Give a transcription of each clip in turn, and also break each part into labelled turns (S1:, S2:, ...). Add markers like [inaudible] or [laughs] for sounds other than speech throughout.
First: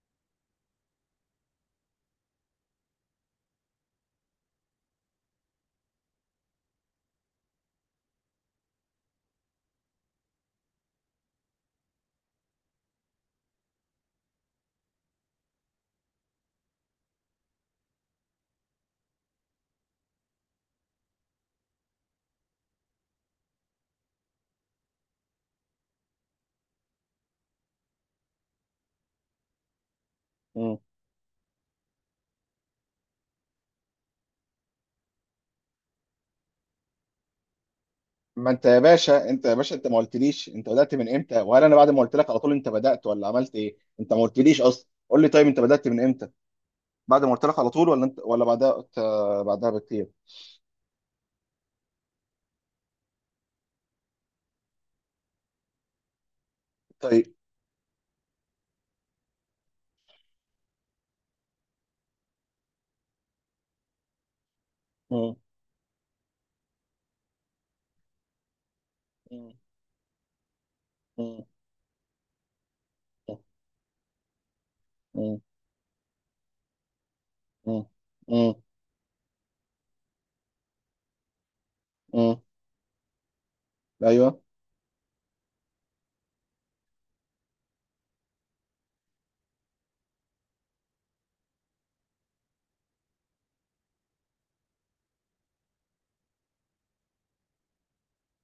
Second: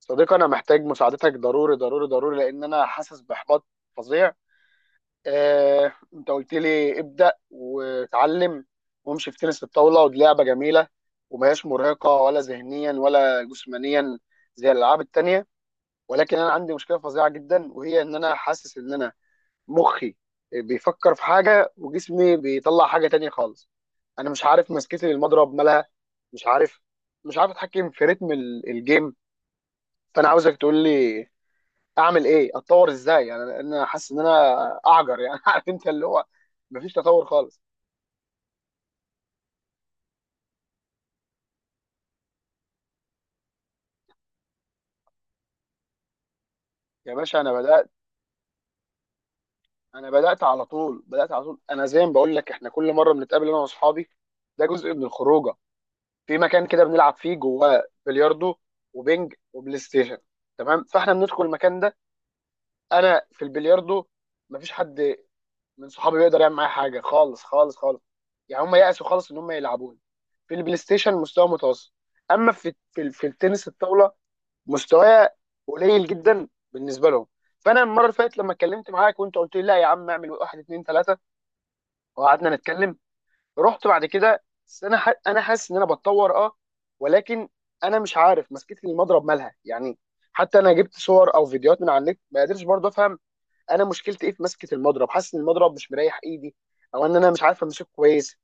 S1: صديقي، انا محتاج مساعدتك ضروري ضروري ضروري لان انا حاسس باحباط فظيع. آه، انت قلت لي ابدا وتعلم وامشي في تنس الطاوله، ودي لعبه جميله وما هياش مرهقه ولا ذهنيا ولا جسمانيا زي الالعاب التانيه. ولكن انا عندي مشكله فظيعه جدا، وهي ان انا حاسس ان انا مخي بيفكر في حاجه وجسمي بيطلع حاجه تانيه خالص. انا مش عارف مسكتي للمضرب مالها، مش عارف، مش عارف اتحكم في رتم الجيم. فانا عاوزك
S2: مم.
S1: تقول لي اعمل ايه، اتطور ازاي. يعني انا حاسس ان انا اعجر يعني [laughs] عارف، انت اللي هو مفيش تطور خالص.
S2: ما انت يا باشا انت ما قلتليش انت بدأت من امتى، وهل انا بعد ما قلت لك على طول انت بدأت ولا عملت ايه؟ انت ما قلتليش اصلا. قول لي، طيب انت بدأت من امتى؟
S1: يا
S2: بعد ما
S1: باشا،
S2: قلت
S1: انا
S2: لك على طول
S1: بدات
S2: ولا انت ولا بعدها بعدها بكتير؟
S1: انا بدات على طول بدات على طول انا زي ما بقول لك، احنا كل مره بنتقابل انا واصحابي، ده جزء من الخروجه. في مكان كده بنلعب فيه
S2: طيب.
S1: جواه بلياردو وبينج وبلاي ستيشن. تمام، فاحنا بندخل المكان ده، انا في البلياردو مفيش حد
S2: مم.
S1: من صحابي بيقدر يعمل معايا حاجه خالص خالص خالص. يعني هم يأسوا خالص ان هم
S2: مم.
S1: يلعبوني. في البلاي ستيشن
S2: مم.
S1: مستوى متوسط. اما في التنس الطاوله مستوايا
S2: مم.
S1: قليل جدا بالنسبه لهم. فانا
S2: مم.
S1: المره اللي فاتت لما
S2: مم.
S1: اتكلمت معاك وانت قلت لي: لا يا عم، اعمل واحد اتنين تلاته،
S2: مم.
S1: وقعدنا نتكلم. رحت بعد
S2: ايوه.
S1: كده. بس انا انا حاسس ان انا بتطور، اه. ولكن انا مش عارف مسكتي المضرب مالها يعني. حتى انا جبت صور او فيديوهات من على النت، ما قدرتش برضه افهم. انا مشكلتي ايه في مسكه المضرب؟ حاسس ان المضرب مش مريح ايدي، او ان انا مش عارف امسكه كويس.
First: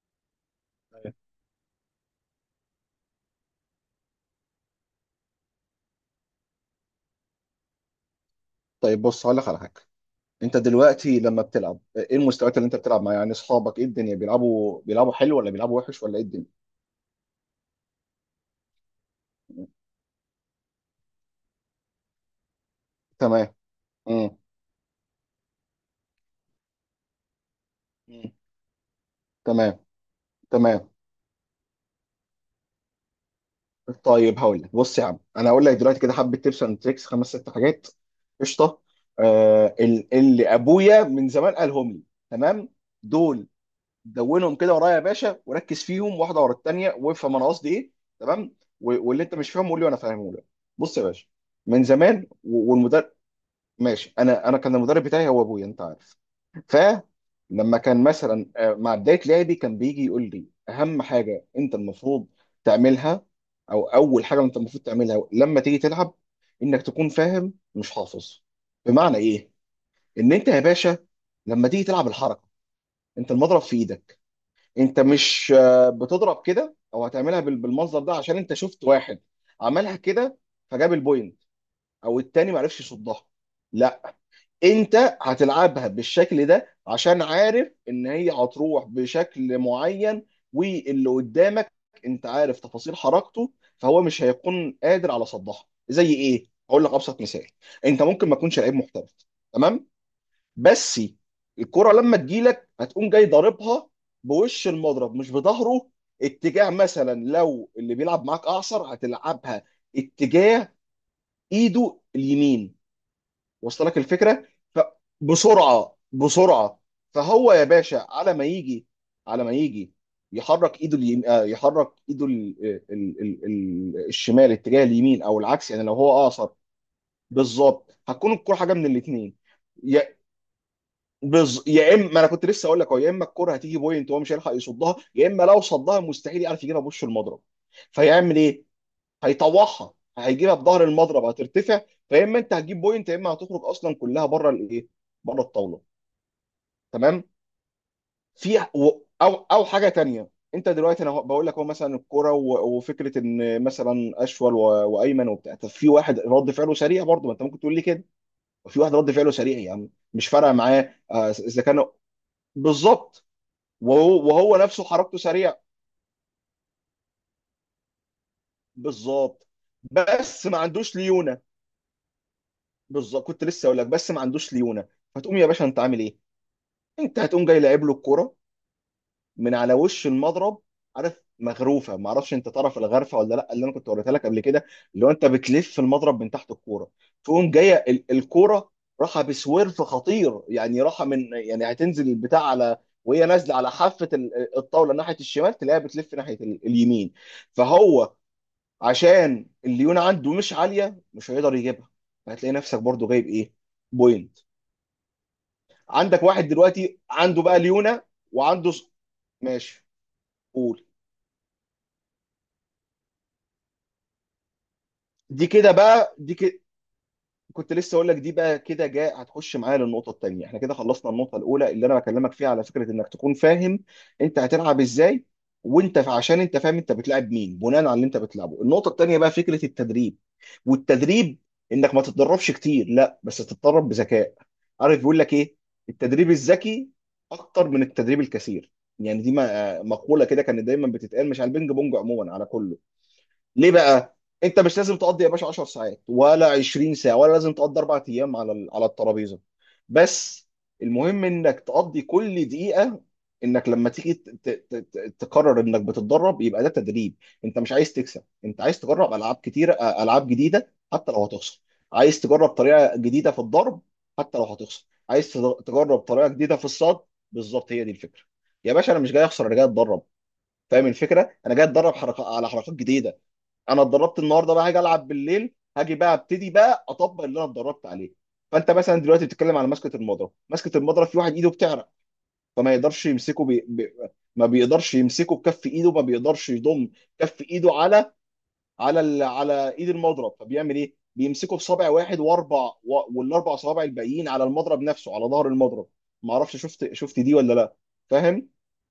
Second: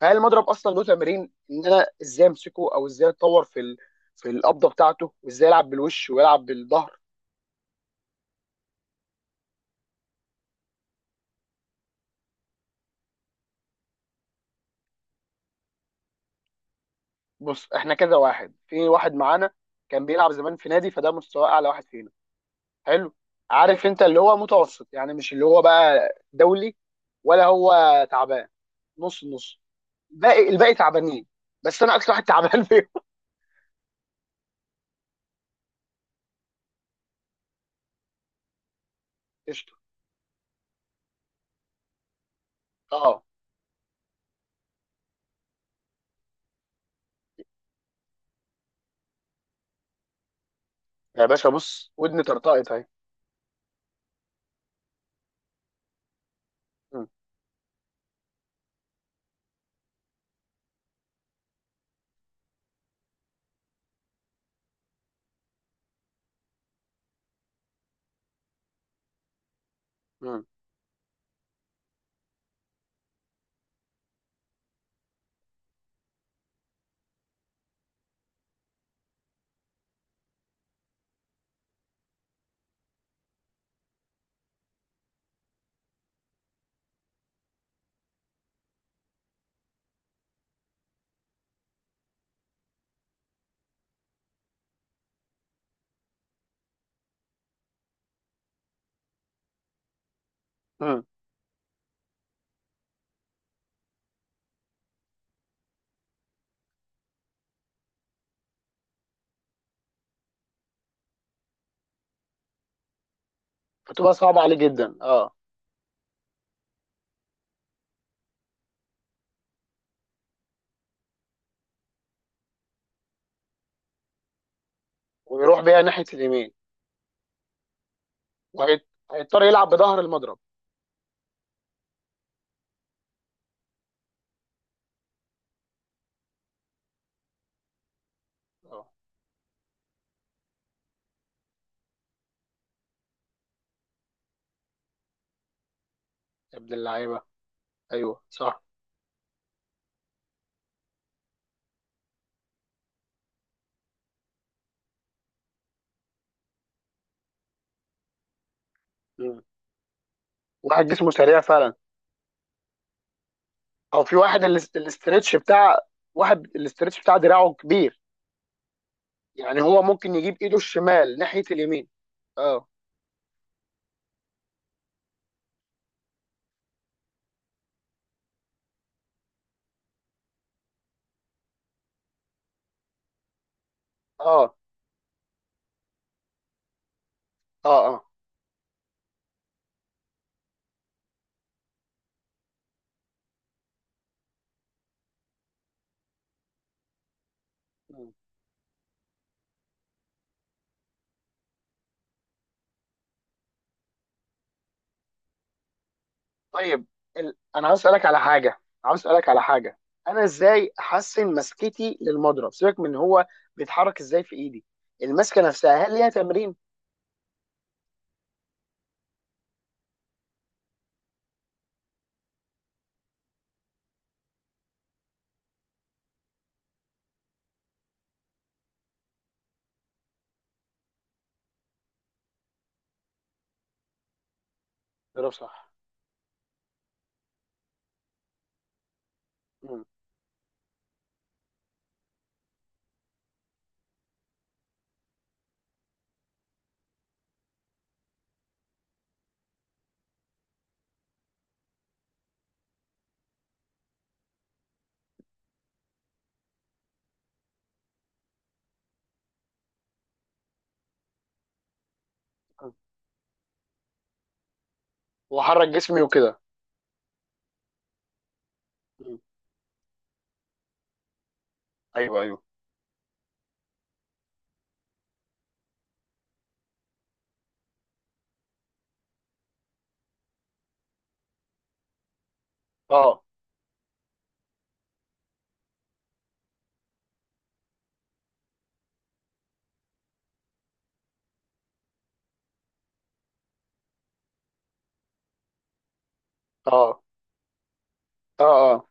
S1: فهل المضرب اصلا له
S2: أيوة.
S1: تمارين ان انا ازاي امسكه، او ازاي اتطور في في القبضه بتاعته، وازاي العب بالوش ويلعب بالظهر؟
S2: طيب بص، هقول لك على حاجه. انت دلوقتي لما بتلعب، ايه المستويات اللي انت بتلعب معاها؟ يعني اصحابك، ايه الدنيا، بيلعبوا حلو ولا بيلعبوا وحش ولا ايه الدنيا؟
S1: بص، احنا كذا واحد. في واحد معانا كان بيلعب زمان في نادي، فده مستوى اعلى واحد فينا، حلو.
S2: تمام.
S1: عارف، انت اللي هو
S2: مم.
S1: متوسط يعني، مش اللي هو بقى دولي، ولا هو
S2: مم.
S1: تعبان، نص نص.
S2: تمام.
S1: الباقي
S2: تمام.
S1: تعبانين. بس انا اكتر واحد تعبان فيهم.
S2: طيب هقول لك، بص يا عم، انا هقول لك دلوقتي كده حبه تيبس اند تريكس، 5-6 حاجات. قشطه.
S1: قشطه.
S2: اللي ابويا من زمان قالهم لي. تمام.
S1: اه.
S2: دول، دونهم كده ورايا يا باشا وركز فيهم، واحده ورا الثانيه، وافهم انا قصدي ايه. تمام. واللي انت مش فاهمه قول لي وانا فاهمه لك. بص يا
S1: يا
S2: باشا،
S1: باشا
S2: من
S1: بص، ودني
S2: زمان
S1: طرطقت اهي.
S2: والمدرب، ماشي، انا كان المدرب بتاعي هو ابويا، انت عارف.
S1: مم،
S2: فلما كان مثلا مع بدايه لعبي كان بيجي يقول لي: اهم حاجه انت المفروض تعملها، او اول حاجه انت المفروض تعملها لما تيجي تلعب، انك تكون فاهم مش حافظ. بمعنى ايه؟ ان
S1: مم،
S2: انت يا باشا لما تيجي تلعب الحركه، انت المضرب في ايدك، انت مش بتضرب كده او هتعملها بالمنظر ده عشان انت شفت واحد عملها كده فجاب البوينت، او التاني ما عرفش يصدها. انت هتلعبها بالشكل ده عشان عارف ان هي هتروح بشكل معين، واللي قدامك انت عارف تفاصيل حركته فهو مش هيكون قادر على صدها. زي ايه؟ هقول لك ابسط مثال. انت ممكن ما تكونش لعيب محترف، تمام، بس
S1: مم.
S2: الكرة لما تجيلك هتقوم جاي ضاربها بوش المضرب مش بظهره، اتجاه. مثلا لو اللي بيلعب معاك اعصر هتلعبها اتجاه ايده اليمين. وصل لك
S1: فتبقى صعبه
S2: الفكره؟
S1: عليه جدا، اه.
S2: فبسرعه بسرعه، فهو يا باشا على ما يجي، على ما يجي، يحرك ايده اليم... آه، يحرك ايده الشمال اتجاه اليمين، او
S1: ويروح
S2: العكس
S1: بيها
S2: يعني لو
S1: ناحيه
S2: هو اقصر.
S1: اليمين،
S2: بالظبط، هتكون الكره حاجه
S1: وهيضطر
S2: من الاثنين.
S1: هيضطر يلعب بظهر
S2: يا
S1: المضرب،
S2: يا اما، ما انا كنت لسه اقول لك اهو، يا اما الكره هتيجي بوينت وهو مش هيلحق يصدها، يا اما لو صدها مستحيل يعرف يجيبها بوش المضرب. فيعمل ايه؟
S1: اه.
S2: هيطوعها، هيجيبها بظهر المضرب، هترتفع. فيا اما انت هتجيب بوينت، يا اما هتخرج اصلا كلها بره الايه، بره الطاوله.
S1: يا ابن اللعيبه!
S2: تمام.
S1: ايوه،
S2: في
S1: صح.
S2: او حاجه تانية. انت دلوقتي انا بقول لك، هو مثلا الكوره وفكره ان مثلا اشول وايمن وبتاع. طب في واحد رد فعله سريع، برضه ما انت ممكن تقول لي كده، وفي واحد رد فعله
S1: مم.
S2: سريع يا عم، مش فارقه
S1: واحد
S2: معاه
S1: جسمه سريع
S2: اذا
S1: فعلا.
S2: كان. بالظبط.
S1: او في
S2: وهو
S1: واحد
S2: وهو نفسه حركته
S1: الاسترتش
S2: سريع.
S1: بتاع، واحد الاسترتش بتاع دراعه كبير.
S2: بالظبط،
S1: يعني هو ممكن يجيب
S2: بس
S1: ايده
S2: ما عندوش
S1: الشمال
S2: ليونه.
S1: ناحية اليمين. اه،
S2: بالظبط، كنت لسه اقول لك، بس ما عندوش ليونه. فتقوم يا باشا انت عامل ايه؟ انت هتقوم جاي لاعب له الكرة من على وش المضرب. عارف مغروفه؟ ما اعرفش انت تعرف الغرفه ولا لا، اللي انا كنت وريتها لك قبل
S1: اه،
S2: كده، اللي هو انت بتلف المضرب من تحت الكوره. تقوم
S1: اه،
S2: جايه
S1: اه.
S2: الكوره راحه بسويرف خطير، يعني راحه من، يعني هتنزل البتاع على، وهي نازله على حافه الطاوله ناحيه الشمال تلاقيها بتلف ناحيه اليمين.
S1: مم.
S2: فهو عشان الليونه عنده مش عاليه مش هيقدر يجيبها، فهتلاقي نفسك برضو جايب ايه؟ بوينت. عندك واحد
S1: طيب،
S2: دلوقتي عنده بقى
S1: انا عاوز
S2: ليونه،
S1: اسالك على حاجة
S2: وعنده
S1: عاوز اسالك على حاجة
S2: ماشي،
S1: انا ازاي
S2: قول.
S1: احسن مسكتي للمضرب؟ سيبك من هو بيتحرك ازاي في ايدي. المسكة
S2: دي كده
S1: نفسها هل ليها
S2: بقى، دي
S1: تمرين؟
S2: كده كنت لسه اقول لك، دي بقى كده جاء هتخش معايا للنقطه الثانيه. احنا كده خلصنا النقطه الاولى اللي انا بكلمك فيها، على فكره، انك تكون فاهم انت هتلعب ازاي، وانت عشان انت فاهم انت بتلعب مين بناء على اللي انت بتلعبه. النقطه الثانيه بقى فكره التدريب. والتدريب انك ما تتدربش كتير، لا، بس تتدرب بذكاء. عارف بيقول
S1: ضرب
S2: لك ايه؟
S1: صح.
S2: التدريب الذكي اكتر من التدريب الكثير. يعني دي
S1: مم.
S2: مقوله كده كانت دايما بتتقال، مش على البينج بونج، عموما على كله. ليه بقى؟ انت مش لازم تقضي يا باشا 10 ساعات ولا 20 ساعه، ولا لازم تقضي 4 ايام على الترابيزه، بس المهم انك تقضي كل دقيقه، انك لما تيجي تقرر انك بتتدرب يبقى ده تدريب. انت مش عايز تكسب، انت عايز تجرب العاب كتيره، العاب جديده حتى لو هتخسر. عايز تجرب
S1: مم.
S2: طريقه جديده في الضرب حتى لو هتخسر. عايز
S1: واحرك
S2: تجرب
S1: جسمي
S2: طريقه
S1: وكده.
S2: جديده في الصد. بالظبط، هي دي الفكره. يا باشا، انا مش
S1: مم.
S2: جاي اخسر، انا جاي اتدرب. فاهم الفكره؟ انا جاي اتدرب
S1: ايوه،
S2: حركه
S1: ايوه.
S2: على حركات جديده. انا اتدربت النهارده، بقى هاجي العب بالليل، هاجي بقى ابتدي بقى اطبق اللي انا اتدربت عليه. فانت مثلا دلوقتي بتتكلم على مسكه المضرب. مسكه المضرب في واحد ايده بتعرق، فما يقدرش
S1: اه،
S2: يمسكه ما بيقدرش يمسكه بكف ايده، ما بيقدرش يضم كف ايده على على ايد المضرب، فبيعمل ايه؟ بيمسكه بصابع واحد واربع والاربع صوابع الباقيين على المضرب نفسه، على ظهر المضرب. ما اعرفش شفت
S1: اه،
S2: شفت دي ولا لا.
S1: اه،
S2: فاهم؟
S1: اه.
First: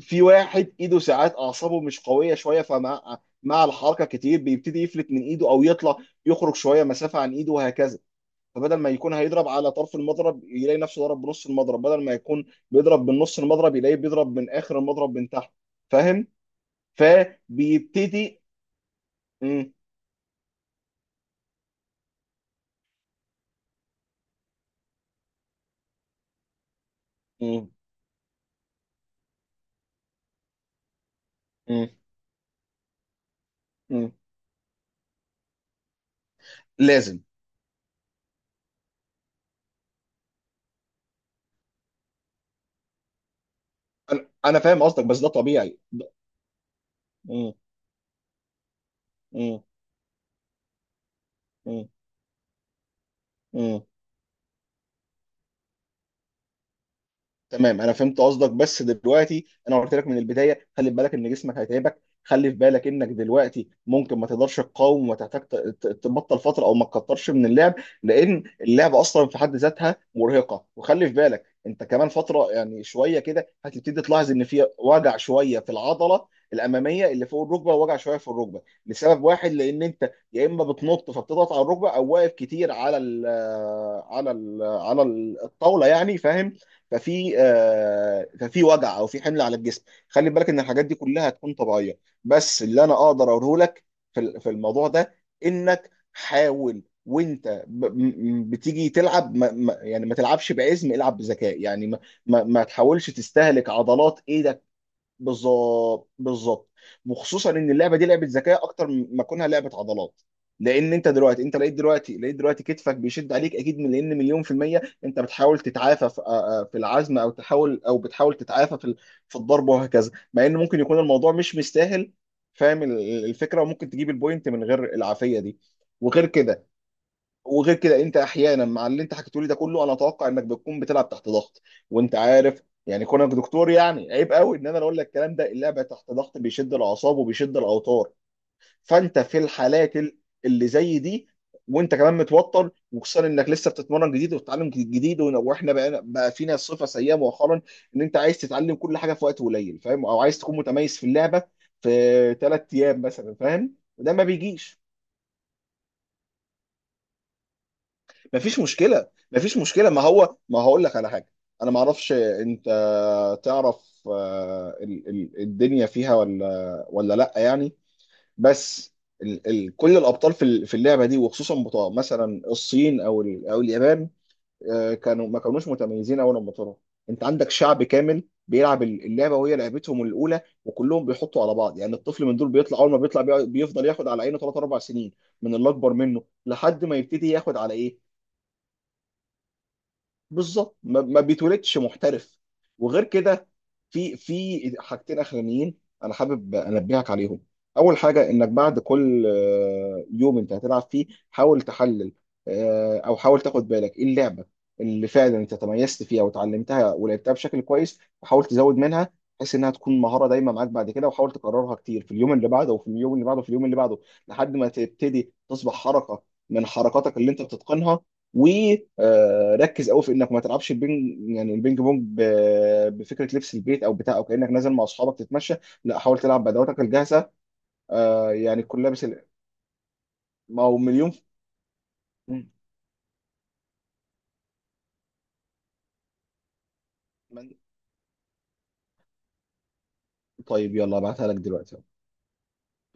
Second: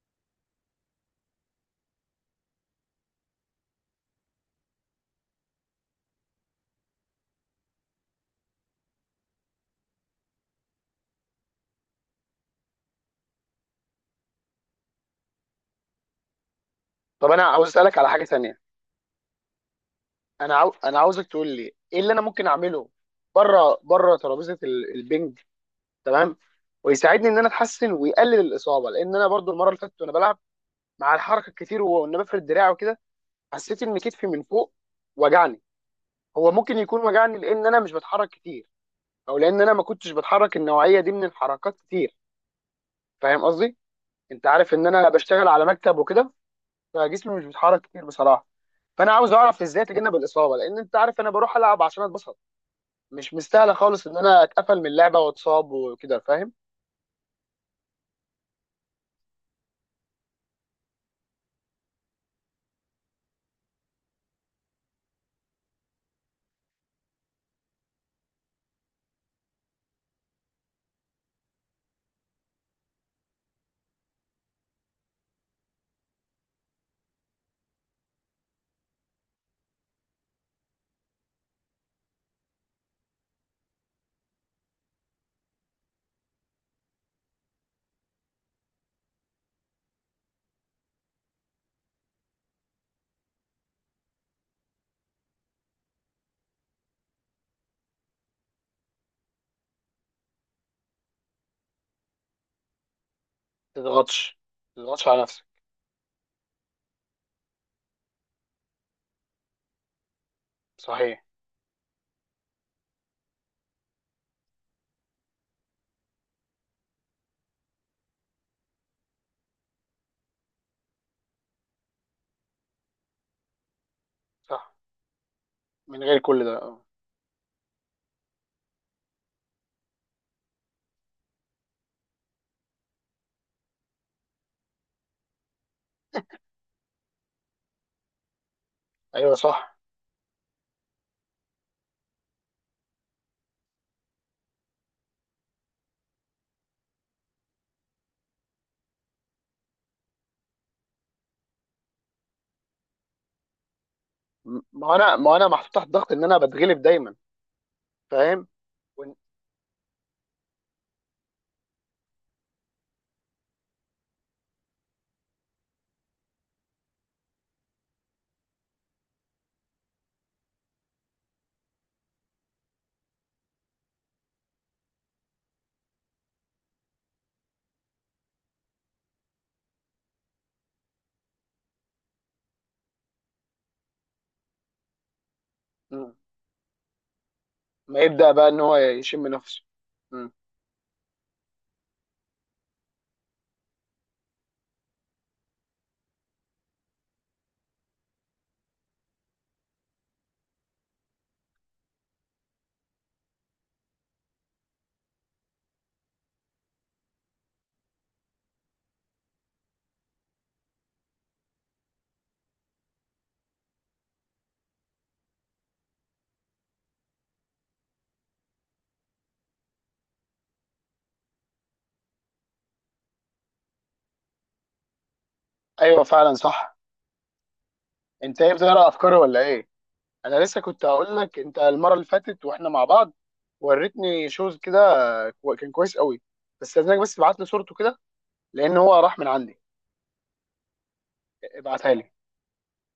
S2: في واحد ايده ساعات اعصابه مش قويه شويه، فمع الحركه كتير بيبتدي يفلت من ايده، او يطلع يخرج شويه مسافه عن ايده، وهكذا. فبدل ما يكون هيضرب على طرف المضرب يلاقي نفسه ضرب بنص المضرب، بدل ما يكون بيضرب من نص المضرب يلاقيه بيضرب من اخر المضرب من تحت. فاهم؟
S1: طب انا عاوز اسالك على حاجة
S2: فبيبتدي.
S1: تانية.
S2: مم.
S1: انا انا عاوزك تقول لي ايه اللي انا ممكن اعمله بره بره ترابيزه البنج، تمام، ويساعدني ان انا
S2: مم.
S1: اتحسن ويقلل الاصابه. لان انا برضو المره اللي فاتت وانا بلعب مع الحركه الكتير
S2: مم.
S1: وان بفرد دراعي وكده، حسيت ان
S2: مم.
S1: كتفي من فوق وجعني. هو ممكن يكون
S2: لازم.
S1: وجعني لان انا مش بتحرك كتير، او لان انا ما كنتش بتحرك النوعيه دي من الحركات كتير. فاهم قصدي؟
S2: انا
S1: انت
S2: أنا
S1: عارف
S2: فاهم
S1: ان
S2: قصدك،
S1: انا
S2: بس ده
S1: بشتغل على
S2: طبيعي
S1: مكتب وكده، فجسمي مش
S2: مم.
S1: بيتحرك كتير بصراحه. فانا عاوز اعرف
S2: مم.
S1: ازاي اتجنب الاصابه، لان انت عارف انا بروح العب
S2: مم.
S1: عشان اتبسط. مش مستاهله
S2: مم.
S1: خالص ان انا اتقفل من اللعبه واتصاب وكده، فاهم؟
S2: تمام، انا فهمت قصدك. بس دلوقتي انا قلت لك من البدايه، خلي بالك ان جسمك هيتعبك، خلي في بالك انك دلوقتي ممكن ما تقدرش تقاوم وتحتاج تبطل فتره او ما تكترش من اللعب، لان اللعب اصلا في حد ذاتها مرهقه. وخلي في بالك انت كمان فتره يعني شويه كده هتبتدي تلاحظ ان في وجع شويه في العضله الاماميه اللي فوق الركبه، ووجع شويه في الركبه، لسبب واحد، لان انت يا اما بتنط فبتضغط على الركبه، او واقف كتير على الطاوله يعني. فاهم؟ ففي وجع او في حمل على الجسم. خلي بالك ان الحاجات دي كلها هتكون طبيعيه، بس اللي انا اقدر اقوله لك في في الموضوع ده، انك حاول وانت بتيجي تلعب يعني ما تلعبش بعزم. العب بذكاء، يعني ما تحاولش تستهلك
S1: ما
S2: عضلات
S1: تضغطش
S2: ايه.
S1: ما تضغطش على نفسك.
S2: بالظبط، بالظبط، وخصوصا ان اللعبه دي لعبه ذكاء اكتر ما كونها لعبه عضلات. لان انت
S1: صحيح.
S2: دلوقتي انت لقيت دلوقتي كتفك بيشد عليك اكيد، من، لان مليون في الميه انت بتحاول تتعافى في في العزم، او بتحاول تتعافى في في الضرب وهكذا، مع ان ممكن يكون الموضوع مش مستاهل. فاهم الفكره؟ وممكن تجيب البوينت من
S1: صح.
S2: غير العافيه دي.
S1: من غير
S2: وغير
S1: كل ده،
S2: كده
S1: آه.
S2: وغير كده، انت احيانا مع اللي انت حكيته لي ده كله انا اتوقع انك بتكون بتلعب تحت ضغط. وانت عارف يعني كونك دكتور يعني عيب قوي ان انا اقول لك الكلام ده. اللعب تحت ضغط بيشد الاعصاب وبيشد الاوتار. فانت
S1: ايوه،
S2: في
S1: صح.
S2: الحالات اللي زي دي، وانت كمان متوتر، وخصوصا انك لسه بتتمرن جديد وبتتعلم جديد، واحنا بقى فينا صفه سيئه مؤخرا، ان انت عايز تتعلم كل حاجه في وقت قليل. فاهم؟ او عايز تكون متميز في اللعبه في 3 ايام مثلا. فاهم؟ وده ما بيجيش.
S1: ما انا محطوط تحت ضغط ان انا بتغلب دايما، فاهم؟
S2: مفيش مشكله،
S1: ون-
S2: مفيش مشكله. ما هو ما هقول لك على حاجه. انا ما اعرفش انت تعرف الدنيا فيها ولا لا يعني. بس ال ال كل الابطال في في اللعبه دي، وخصوصا بتوع مثلا الصين او اليابان، كانوا ما كانوش متميزين اول لما طلعوا. انت عندك شعب كامل بيلعب اللعبه وهي لعبتهم الاولى، وكلهم بيحطوا على بعض، يعني الطفل من دول بيطلع اول ما بيطلع بيفضل ياخد على عينه 3-4 سنين من اللي اكبر
S1: م.
S2: منه، لحد ما يبتدي ياخد على
S1: ما
S2: ايه.
S1: يبدا بقى ان هو يشم نفسه. م.
S2: بالظبط، ما بيتولدش محترف. وغير كده، في حاجتين اخرانيين انا حابب انبهك عليهم. اول حاجه، انك بعد كل يوم انت هتلعب فيه حاول تحلل، او حاول تاخد بالك ايه اللعبه اللي فعلا انت تميزت فيها وتعلمتها ولعبتها بشكل كويس، وحاول تزود منها بحيث انها تكون مهاره دايما معاك بعد كده، وحاول تكررها كتير في اليوم اللي بعده وفي اليوم اللي بعده وفي اليوم اللي بعده لحد ما تبتدي تصبح حركه من حركاتك اللي انت بتتقنها. وركز قوي في انك ما تلعبش البينج، يعني البينج بونج، بفكره لبس البيت او بتاع، او كانك نازل مع اصحابك تتمشى. لا،
S1: ايوه،
S2: حاول
S1: فعلا،
S2: تلعب
S1: صح.
S2: بادواتك الجاهزه،
S1: انت ايه،
S2: يعني تكون
S1: بتقرا
S2: لابس
S1: افكاري ولا ايه؟ انا لسه
S2: ما هو
S1: كنت
S2: مليون
S1: هقول لك، انت المره اللي فاتت
S2: مم.
S1: واحنا مع بعض وريتني شوز كده، كان كويس قوي. بس لازمك بس تبعت لي صورته كده، لان هو راح من عندي.
S2: طيب، يلا ابعتها لك دلوقتي.
S1: ابعتها لي.